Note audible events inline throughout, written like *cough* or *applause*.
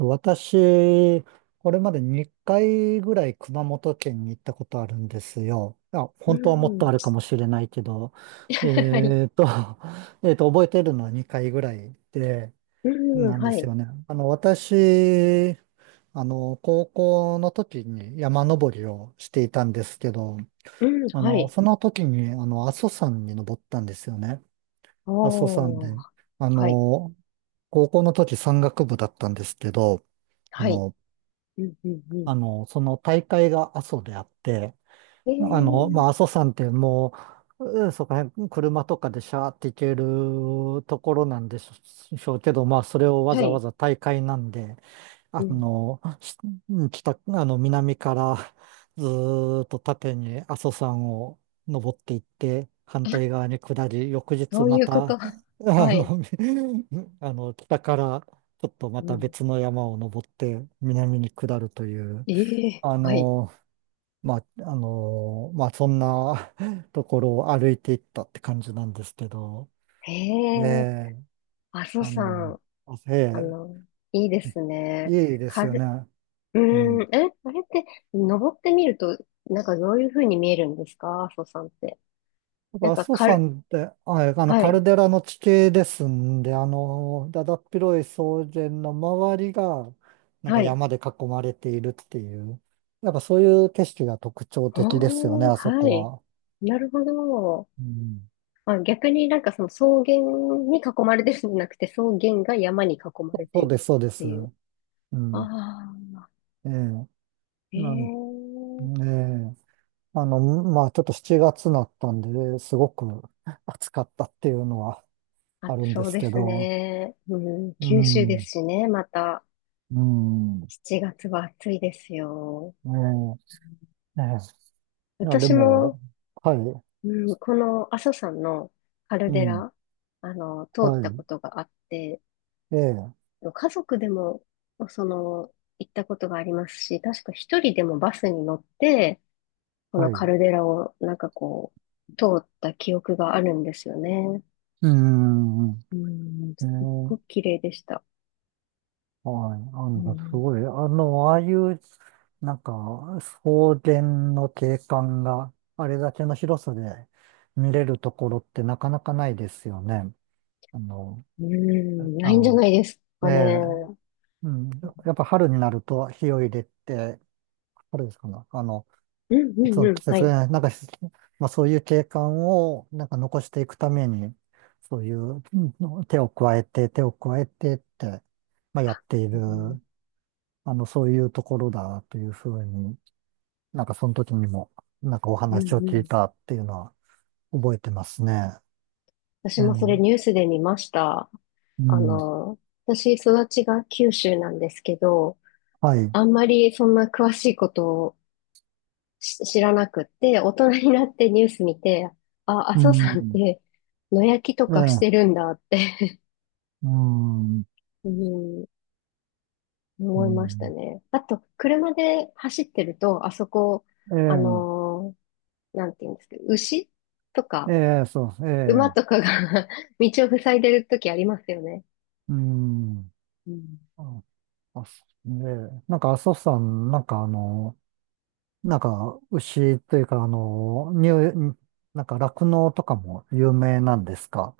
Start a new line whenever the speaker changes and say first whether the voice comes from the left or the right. right: 私、これまで2回ぐらい熊本県に行ったことあるんですよ。あ、
left: う
right: 本当はもっと
left: ん。
right: あるかもしれないけど、
left: はい。
right: えっと、*laughs* 覚えてるのは2回ぐらいで、
left: うん。
right: なんで
left: は
right: す
left: い。
right: よね。私、高校の時に山登りをしていたんですけど、
left: うん。はい。
right: その時に、阿蘇山に登ったんですよね。
left: あ
right: 阿蘇山
left: あ。
right: で。あ
left: はい。
right: の、高校の時山岳部だったんですけど、あ
left: はい。
right: の、
left: うん。うん。うん。
right: その大会が阿蘇であって、
left: ええ、
right: まあ、阿蘇山ってもう、うんそこら辺車とかでシャーって行けるところなんでしょうけど、まあ、それをわ
left: は
right: ざわ
left: い。
right: ざ大会なんで、
left: う
right: あ
left: ん。
right: の、し北、あの、南からずーっと縦に阿蘇山を登っていって、反対側に下り、翌日
left: そう
right: ま
left: いうこ
right: た、
left: と。*laughs* は
right: の、
left: い。
right: *laughs* 北からちょっとま
left: う
right: た
left: ん。
right: 別の山を登って、南に下るという、
left: ええ、
right: あ
left: はい。
right: の、まあ、まあ、そんな *laughs* ところを歩いていったって感じなんですけど、
left: へ
right: え
left: え。
right: え、
left: 阿蘇
right: あの、
left: 山。
right: あ
left: あ
right: え
left: の、いいですね。
right: いいで
left: か
right: すよね。
left: る、う
right: う
left: ん。
right: ん。
left: あれって、登ってみると、なんかどういう風に見えるんですか、阿蘇山って？
right: やっ
left: なん
right: ぱ阿
left: か
right: 蘇
left: かる、
right: 山って、あ、えあの、
left: は
right: カル
left: い。
right: デラの地形ですんで、だだっ広い草原の周りが、なんか
left: はい。
right: 山で囲まれているっていう、やっぱそういう景色が特徴的ですよね、
left: おー、
right: あそ
left: は
right: こ
left: い。
right: は。
left: なるほど。
right: うん。
left: まあ、逆になんかその草原に囲まれてるんじゃなくて、草原が山に囲ま
right: そ
left: れて
right: うそ
left: る
right: う
left: っ
right: です、そうで
left: て
right: す。
left: いう。
right: う
left: あ
right: ん。
left: あ、
right: ええ。なん、
left: ええ、
right: ええ。まあちょっと7月になったんで、すごく暑かったっていうのは
left: あ、
right: あるんで
left: そう
right: す
left: で
right: け
left: す
right: ど、
left: ね。うん、
right: う
left: 九州で
right: ん、う
left: すしね、また。
right: ん、ね
left: 7月は暑いですよ。
right: え、ねえ、いやで
left: 私
right: も、
left: も、
right: はい、
left: うん、この阿蘇山のカル
right: う
left: デ
right: ん、
left: ラ、通
right: は
left: ったこ
right: い、
left: とがあって、
right: ええ、
left: 家族でも、その、行ったことがありますし、確か一人でもバスに乗って、こ
right: は
left: のカ
right: い、
left: ルデラをなんかこう、通った記憶があるんですよね。
right: うん、ね
left: うん、すっ
right: え、
left: ごく綺麗でした。
right: はい、
left: う
right: す
left: ん、
right: ごい、ああいう、なんか、草原の景観があれだけの広さで見れるところってなかなかないですよね。あの、
left: うん、ないんじゃ
right: あ、
left: ないです
right: え
left: かね。
right: えうん、やっぱ春になると火を入れて、春ですかね。
left: うんう
right: いつ
left: ん
right: の
left: うん、
right: 季
left: は
right: 節
left: い。
right: がね、なんか、まあそういう景観をなんか残していくために、そういう手を加えて、手を加えてって、まあやってい
left: う
right: る、
left: ん、
right: そういうところだというふうに、なんかその時にも、なんかお
left: うん
right: 話を
left: う
right: 聞い
left: ん。
right: たっていうのは覚えてますね。
left: 私
right: う
left: もそれ
right: ん、
left: ニュースで見ました。
right: う
left: あ
right: ん、
left: の、私、育ちが九州なんですけど、
right: はい、
left: あんまりそんな詳しいことを知らなくって、大人になってニュース見て、あ、阿
right: う
left: 蘇山っ
right: ん、
left: て野焼きと
right: え
left: かして
right: え、
left: るんだって、
right: うん、う
left: *laughs* うん、思いました
right: ん、
left: ね。あと、車で走ってると、あそこ、あ
right: え
left: のなんて言うんですけど、牛と
right: え、
left: か、
right: ええ、そう、え
left: 馬と
right: え。
left: かが *laughs* 道を塞いでる時ありますよね。
right: うん。
left: うん。
right: あ、あ、そうね。なんか、阿蘇山、なんかなんか、牛というか、乳、なんか、酪農とかも有名なんですか？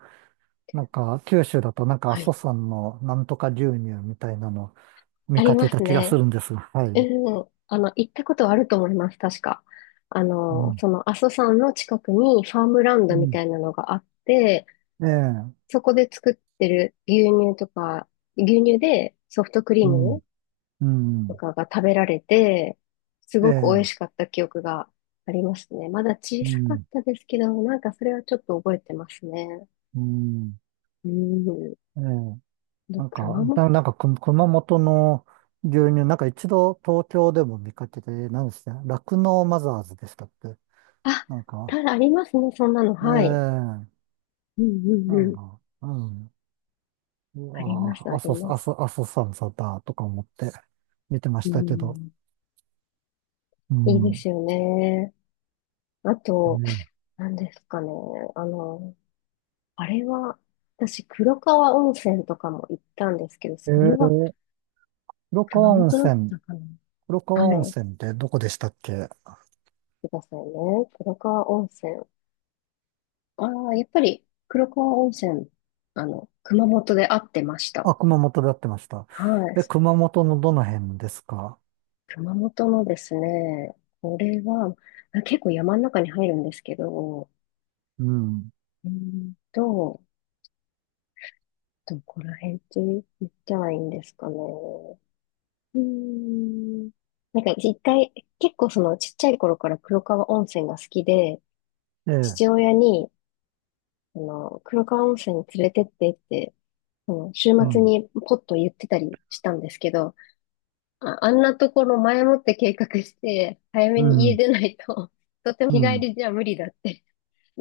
right: なんか、九州だと、なんか、阿
left: は
right: 蘇
left: い。
right: 山のなんとか牛乳みたいなの見
left: あり
right: か
left: ま
right: けた
left: す
right: 気がす
left: ね。
right: るんですが、はい。
left: うん。行ったことはあると思います、確か。あ
right: う
left: の、
right: ん。
left: その阿蘇山の近くにファームラン
right: う
left: ドみ
right: ん。
left: たいなのがあって、
right: ええ。
left: そこで作ってる牛乳とか、牛乳でソフトクリー
right: うん。
left: ム
right: う
left: と
right: ん。
left: かが食べられて、す
right: え
left: ごく美
right: え。
left: 味しかった記憶がありますね。まだ小
right: う
left: さかっ
right: ん。
left: たですけど、なんかそれはちょっと覚えてますね。
right: うん。
left: うん。
right: ええ。
left: で、
right: なん
left: 熊
right: か、
left: 本。
right: なんか、熊本の牛乳、なんか一度東京でも見かけて、何でした酪農マザーズでしたって。
left: あ、
right: なん
left: た
right: か、
left: だありますね、そんなの。はい。
right: ええ
left: うんうん
right: な
left: う
right: ん
left: ん。
right: か、うん。
left: あります、
right: ああ、
left: あります。
right: 阿蘇山さんだとか思って見てま
left: う
right: したけど。
left: ん。
right: う
left: いいで
right: ん。
left: すよね。あと、何ですかね。あの、あれは、私、黒川温泉とかも行ったんですけど、そ
right: ええ
left: れは
right: ー、黒
left: 熊
right: 川温
left: 本だっ
right: 泉、
left: たかな。
right: 黒川温
left: はい。
right: 泉ってどこでしたっけ？
left: くださいね。黒川温泉。ああ、やっぱり黒川温泉、あの、熊本で会ってました。
right: あ、熊本でやってました。
left: はい。
right: え、熊本のどの辺ですか？
left: 熊本のですね、これは、あ、結構山の中に入るんですけど、
right: うん。
left: うーんと、どこら辺って言ったらいいんですかね？うーん。なんか一回、結構そのちっちゃい頃から黒川温泉が好きで、
right: ええ、
left: 父親に、あの、黒川温泉に連れてってって、その週
right: う
left: 末
right: ん。
left: にポッと言ってたりしたんですけど、あ、あんなところ前もって計画して、早め
right: う
left: に家
right: ん。
left: 出ないと、*laughs* とても
right: う
left: 日帰
right: ん。
left: りじゃ無理だって、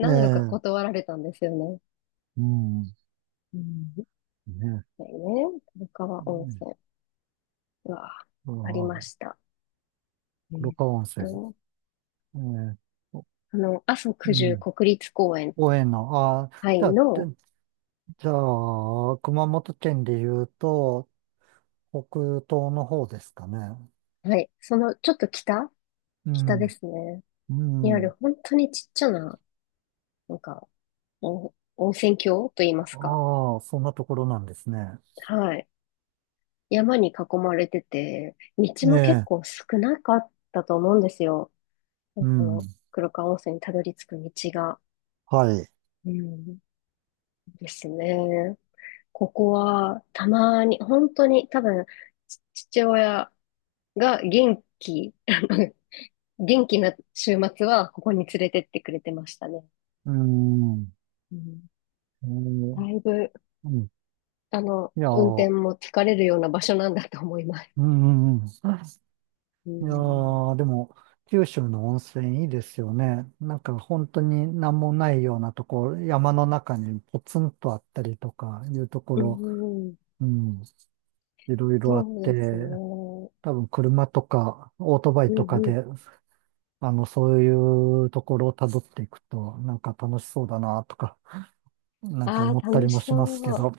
right: ね
left: 度か
right: え、
left: 断られたんですよね。
right: うん、ね
left: うん。
right: え、
left: だよね、古川温
right: う
left: 泉が
right: ん、
left: あり
right: あ
left: ま
right: あ、
left: した。え
right: 黒
left: ーっ
right: 川温泉、
left: と、
right: ええ、お
left: あの、阿蘇
right: う
left: 九十
right: ん、
left: 国立公園、
right: 応援の、ああ、
left: はい、
right: じゃあ、
left: の、
right: 熊本県で言うと、北東の方ですかね。
left: はい、そのちょっと北、
right: う
left: 北で
right: ん、
left: すね。
right: う
left: にあ
right: ん、
left: る本当にちっちゃな、なんか、お温泉郷と言いますか。
right: ああ、そんなところなんですね。
left: はい。山に囲まれてて、道
right: え
left: も結
right: え、
left: 構少なかったと思うんですよ。
right: う
left: そ
right: ん、
left: の黒川温泉にたどり着く道が。
right: はい、
left: うん、ですね。ここはたまに、本当に多分、父親が元気、*laughs* 元気な週末はここに連れてってくれてましたね。
right: うん、う
left: うん、
right: ん、
left: だいぶ、
right: うん
left: あの、
right: いや、う
left: 運転
right: ん、
left: も疲れるような場所なんだと思います。
right: うんうん
left: う
right: いや
left: ん、
right: ー、でも、九州の温泉いいですよね。なんか本当に何もないようなところ、山の中にポツンとあったりとかいうとこ
left: う
right: ろ、
left: ん、
right: うん、いろいろ
left: そ
right: あっ
left: う
right: て、
left: ですね。うん
right: 多分車とかオートバイ
left: う
right: とか
left: ん
right: で、そういうところを辿っていくと、なんか楽しそうだなとか、なんか
left: あ
right: 思っ
left: あ、
right: たり
left: 楽
right: も
left: し
right: しますけ
left: そう。
right: ど、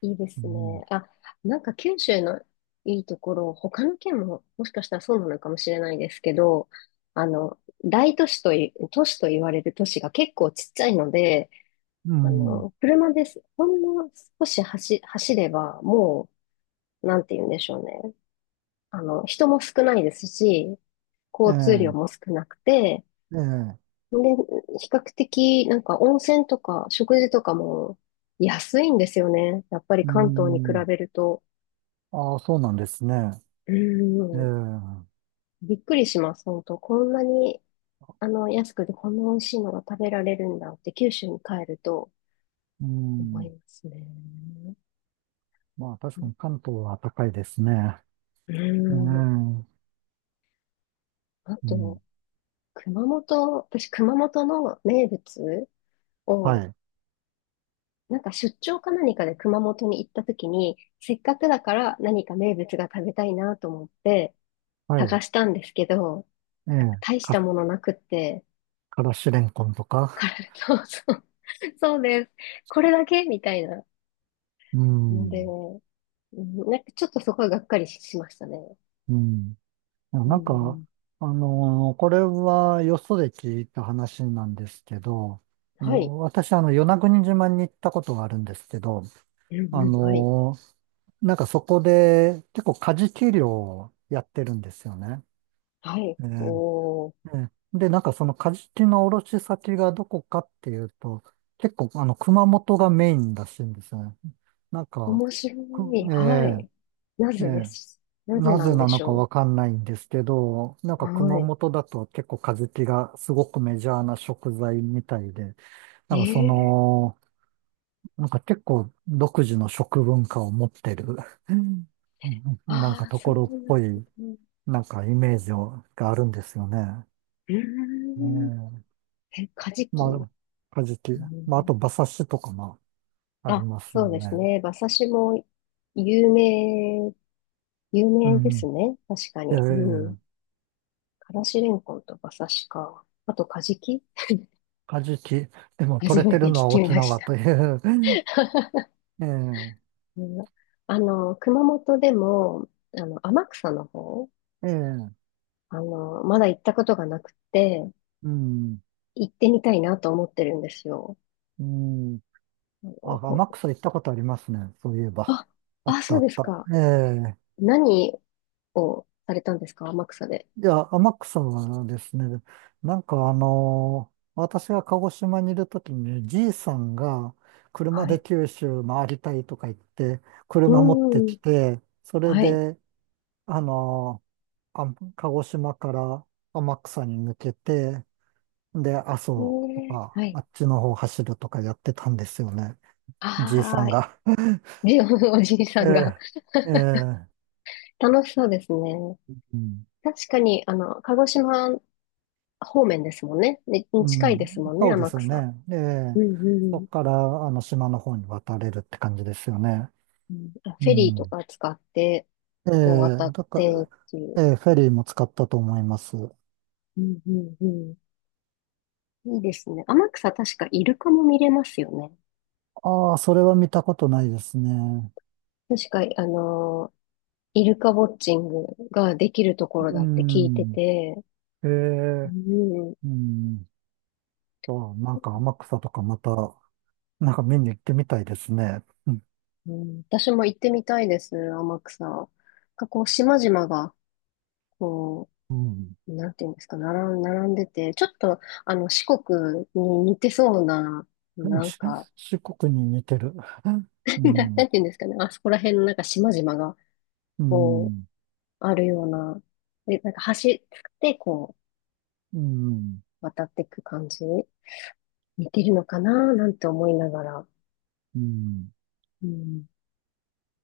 left: いいで
right: う
left: す
right: ん、
left: ね。あ、なんか九州のいいところ、他の県ももしかしたらそうなのかもしれないですけど、あの、大都市とい、都市と言われる都市が結構ちっちゃいので、
right: う
left: あ
right: ん、
left: の、車です。ほんの少し走れば、もう、なんて言うんでしょうね。あの、人も少ないですし、
right: え
left: 交通量
right: え、
left: も少なくて、
right: ええ、
left: で、比較的、なんか温泉とか食事とかも安いんですよね。やっぱり
right: う
left: 関東に比
right: ん、
left: べると。
right: ああ、そうなんですね。
left: う
right: ええ、
left: ん。
right: う
left: びっくりします、本当。こんなに、あの、安くてこんな美味しいのが食べられるんだって九州に帰ると思
right: ん。
left: いますね。
right: まあ確かに関東は高いですね。
left: う
right: う
left: ん。
right: ん。う
left: あ
right: ん。
left: と、熊本、私、熊本の名物
right: は
left: を、
right: い。
left: なんか出張か何かで熊本に行った時に、せっかくだから何か名物が食べたいなと思って、
right: はい。
left: 探したんですけど、
right: ええ。
left: 大したものなくって、
right: からしれんこんと
left: か
right: か。
left: ら *laughs* そうそう、*laughs* そうです。これだけみたいな
right: う
left: ので、
right: ん。
left: うん、なんかちょっとそこはがっかりし、しましたね。
right: うん。いや
left: う
right: なんか、
left: ん、
right: これはよそで聞いた話なんですけど、
left: はい。
right: 私、与那国島に行ったことがあるんですけど、
left: うん
right: あ
left: うん、はい。
right: のーなんかそこで結構カジキ漁をやってるんですよね。
left: はい。
right: え
left: おー、
right: ええで、なんかそのカジキの卸先がどこかっていうと、結構熊本がメインらしいんですよね。なんか、
left: 面白
right: く
left: い。
right: え
left: は
right: え
left: い。な
right: え
left: ぜで
right: え
left: す？なぜ
right: な
left: な
right: ぜ
left: んで
right: なの
left: し
right: か
left: ょ
right: わかんないんですけど、なん
left: う？
right: か熊
left: は
right: 本だと結構カジキがすごくメジャーな食材みたいで、
left: い。
right: なんかそ
left: えー、
right: の、なんか結構独自の食文化を持ってる、うんなん
left: あ
right: か
left: あ、
right: と
left: そ
right: こ
left: うな
right: ろっ
left: ん
right: ぽ
left: だ。
right: い、
left: う
right: なんかイメージをがあるんですよね。
left: ー
right: ね
left: ん。
right: え
left: え、カジキ。
right: ま
left: う
right: あ、カジキ。まあ、あ
left: ん、
right: と馬刺しとかもあり
left: あ、
right: ます
left: そ
right: よ
left: うです
right: ね。
left: ね。馬刺しも有名、有名です
right: う
left: ね。確か
right: ん。え
left: に。うん。
right: え
left: からしれんこんと馬刺しか。あと、カジキ、
right: カジキ。でも
left: 初
right: 取れ
left: め
right: て
left: て
right: る
left: 聞
right: のは
left: き
right: 沖
left: まし
right: 縄
left: た。
right: という。*laughs*
left: *laughs*
right: え
left: うん、あの、熊本でも、あの、天草の方、
right: えええ
left: あの、まだ行ったことがなくて、
right: うん。
left: 行ってみたいなと思ってるんですよ。
right: うん。
left: あ
right: あ、
left: のこ
right: 天
left: う、
right: 草行ったことありますね。そういえば。
left: あ、
right: あっ
left: あ、
right: た
left: そ
right: あ
left: う
right: っ
left: です
right: た。
left: か。
right: ええ
left: 何をされたんですか、天草で？
right: いや、天草はですね、なんか私が鹿児島にいるときに、じいさんが車
left: は
right: で
left: い。
right: 九州回りたいとか言って、車持って
left: うん。
right: きて、それ
left: はい。
right: で、あの、あ、鹿児島から天草に抜けて、で、阿蘇と
left: ねえ、
right: か、
left: はい。
right: あっちの方走るとかやってたんですよね。じいさ
left: ああ、
right: んが。*laughs*
left: じ、*laughs* おじいさ
right: え
left: んが
right: え、ええ、
left: *laughs* 楽しそうですね。
right: うん、
left: 確かに、あの、鹿児島方面ですもんね。に
right: う
left: 近いで
right: ん、
left: すもんね、
right: そうで
left: 天
right: すよ
left: 草。
right: ね。え
left: う
right: え、
left: んう
right: そこ
left: ん
right: から、島の方に渡れるって感じですよね。
left: うん。あ、
right: う
left: フェリー
right: ん。
left: とか使って、
right: え
left: こう渡
right: え、
left: っ
right: だか
left: て
right: ら、
left: っていう。
right: ええ、フェリーも使ったと思います。
left: うんうんうん。いいですね。天草、確かイルカも見れますよね。
right: ああ、それは見たことないですね。
left: 確か、あの、イルカウォッチングができるところ
right: う
left: だって聞いて
right: ん。
left: て、
right: え
left: う
right: え、
left: ん
right: うん。そう、なんか天草とかまた、なんか見に行ってみたいですね。うん。
left: うん、私も行ってみたいです、天草。なんかこう、島々が、こう、なんていうんですか、並んでて、ちょっと、あの、四国に似てそうな、
right: うん。
left: なんか、
right: 四国に似てる。う
left: *laughs* な
right: ん。
left: んていうんですかね、あそこら辺のなんか島々が、
right: う
left: こ
right: ん。
left: う、あるような、で、なんか橋で、こ
right: うん。うん。
left: う、渡っていく感じ、似てるのかな、なんて思いながら、
right: うん。
left: うん、